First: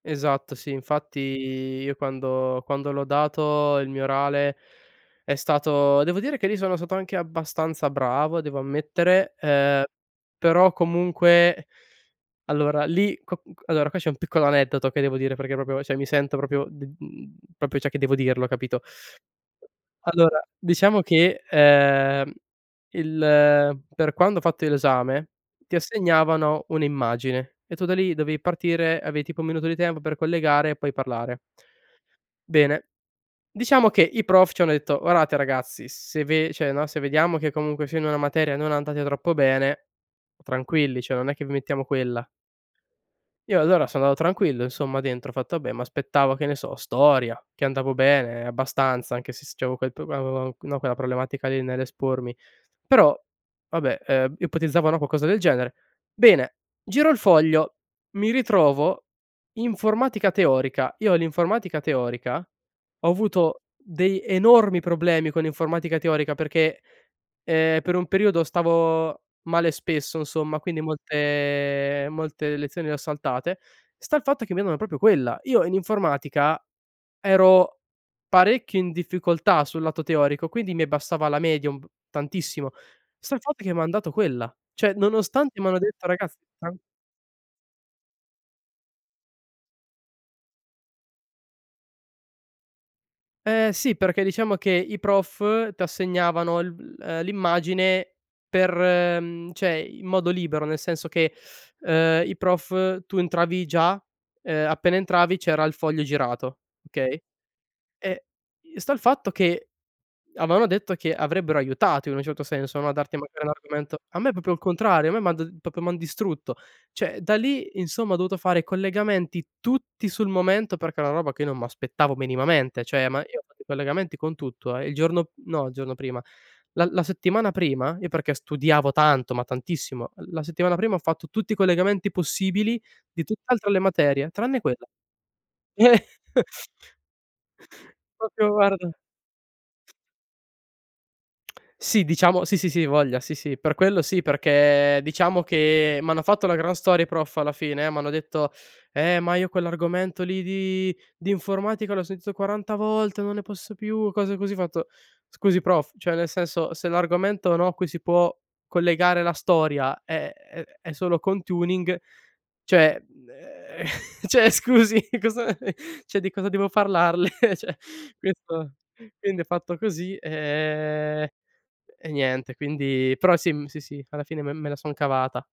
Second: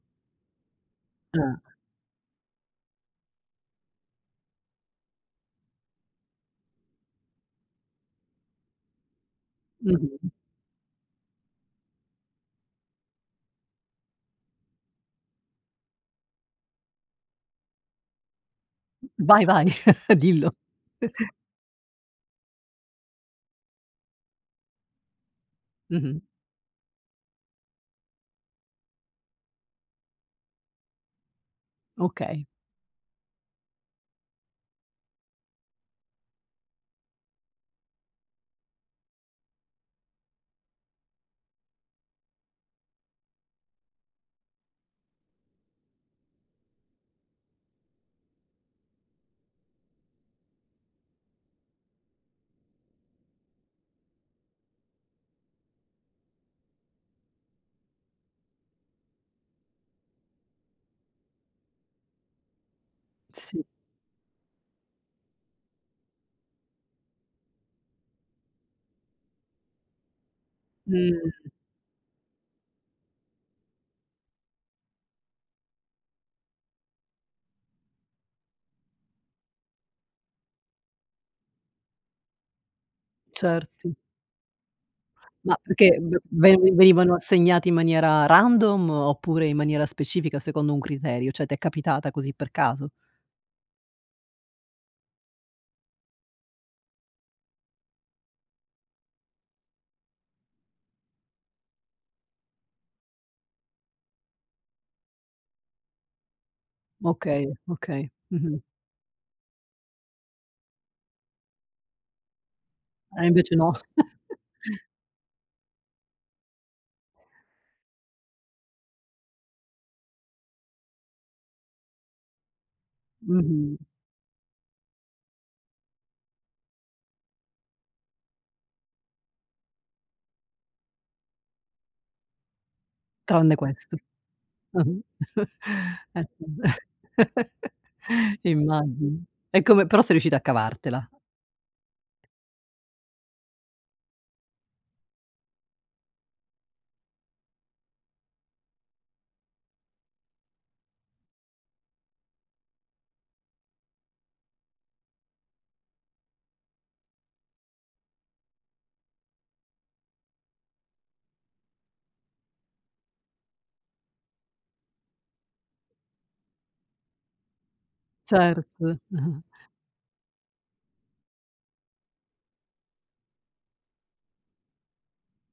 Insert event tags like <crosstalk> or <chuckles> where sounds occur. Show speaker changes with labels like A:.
A: Esatto, sì, infatti,
B: Ah.
A: io quando quando l'ho dato il mio orale, è stato devo dire che lì sono stato anche abbastanza bravo, devo ammettere, ehm,
B: Mh-mh.
A: però, comunque allora lì co c allora qua c'è un piccolo aneddoto che devo dire perché proprio cioè, mi sento proprio d mhmm, proprio, cioè, che devo dirlo, capito?
B: Vai, vai. <chuckles>
A: Allora,
B: Dillo.
A: diciamo
B: <chuckles>
A: che, ehm, il per quando ho fatto io l'esame, ti
B: Mh-mh.
A: assegnavano un'immagine, e tu da lì dovevi partire, avevi, tipo, un minuto di tempo per collegare e poi parlare.
B: Okay.
A: Bene, diciamo che i prof ci hanno detto: “Guardate ragazzi, se ve”, cioè no, “se vediamo che, comunque sia, in una materia non andate troppo bene, tranquilli, cioè, non è che vi mettiamo quella”. Io, allora, sono andato tranquillo, insomma, dentro. Ho fatto: "Vabbè". M'aspettavo, che ne so, storia, che andavo bene, abbastanza, anche se s c'avevo quel prob o o o no, quella problematica lì nell'espormi. Però, vabbè, ehm, ipotizzavano qualcosa del genere. Bene, giro il foglio, mi ritrovo informatica teorica. Io l'informatica teorica ho avuto
B: Sì.
A: dei enormi problemi con l'informatica teorica perché, ehm, per un periodo, stavo male spesso, insomma, quindi
B: Mh.
A: molte molte lezioni le ho saltate. Sta il fatto che mi hanno da proprio quella. Io, in informatica, ero parecchio in difficoltà sul lato teorico, quindi mi abbassava la media un p tantissimo. Sta il fatto che mi han
B: Certo.
A: dato quella. Cioè,
B: Ma
A: nonostante m'hanno
B: perché
A: detto:
B: bl
A: "Ragazz tran"
B: ven venivano assegnati in maniera random, oppure in maniera specifica secondo un criterio? Cioè, t'è capitata così per caso?
A: Eh, sì, perché, diciamo che, i prof t'assegnavano il v uhm, l'immagine per mhmm, cioè, in modo libero. Nel senso che, ehm, i prof tu entravi già, ehm, appena entravi c'era il foglio girato, okay?
B: Okay, okay.
A: E
B: Mh-mh.
A: i sta il fatto che avevano detto che avrebbero aiutato, in un certo senso, no, a darti,
B: Eh,
A: magari, un
B: invece no.
A: argomento a me proprio il
B: <laughs>
A: contrario, a me m'ha d proprio m'han distrutto. Cioè, da lì, insomma, ho dovuto fare collegamenti, tutti sul momento, perché è una roba che io non m'aspettavo minimamente. Cioè, ma io ho fatto i
B: Mh-mh.
A: collegamenti con tutto, eh. Il giorno no il giorno prima. La la settimana prima io perché studiavo tanto, ma tantissimo, la settimana prima, ho fatto tutti i collegamenti possibili di
B: Tranne
A: tutt'altre le
B: questo.
A: materie, tranne quella.
B: Mh-mh. <chuckles> Eh sì.
A: <laughs>
B: <laughs>
A: Proprio, guarda
B: Immagino. E come però sei riuscito a cavartela.
A: Sì, diciamo sì, sì, sì, voglia, sì, sì. Per quello sì, perché, diciamo che, m'hanno fatto una gran storia i prof alla fine. M'hanno detto: "Eh, ma io quell'argomento lì di di informatica l'ho sentito 40 volte, non ne posso più". Cose così. Ho fatto: "Scusi prof, cioè, nel senso, se l'argomento, no, a cui si può collegare la storia è è è solo con Tuning, cioè mhmm, <chuckles> cioè, scusi, cosa <chuckles> cioè, di cosa devo parlarle?" <chuckles> Cioè,
B: Cert
A: questo quindi
B: <chuckles>
A: ho fatto così, ehm, e niente, quindi però sì, m sì, sì, alla fine me me la son cavata.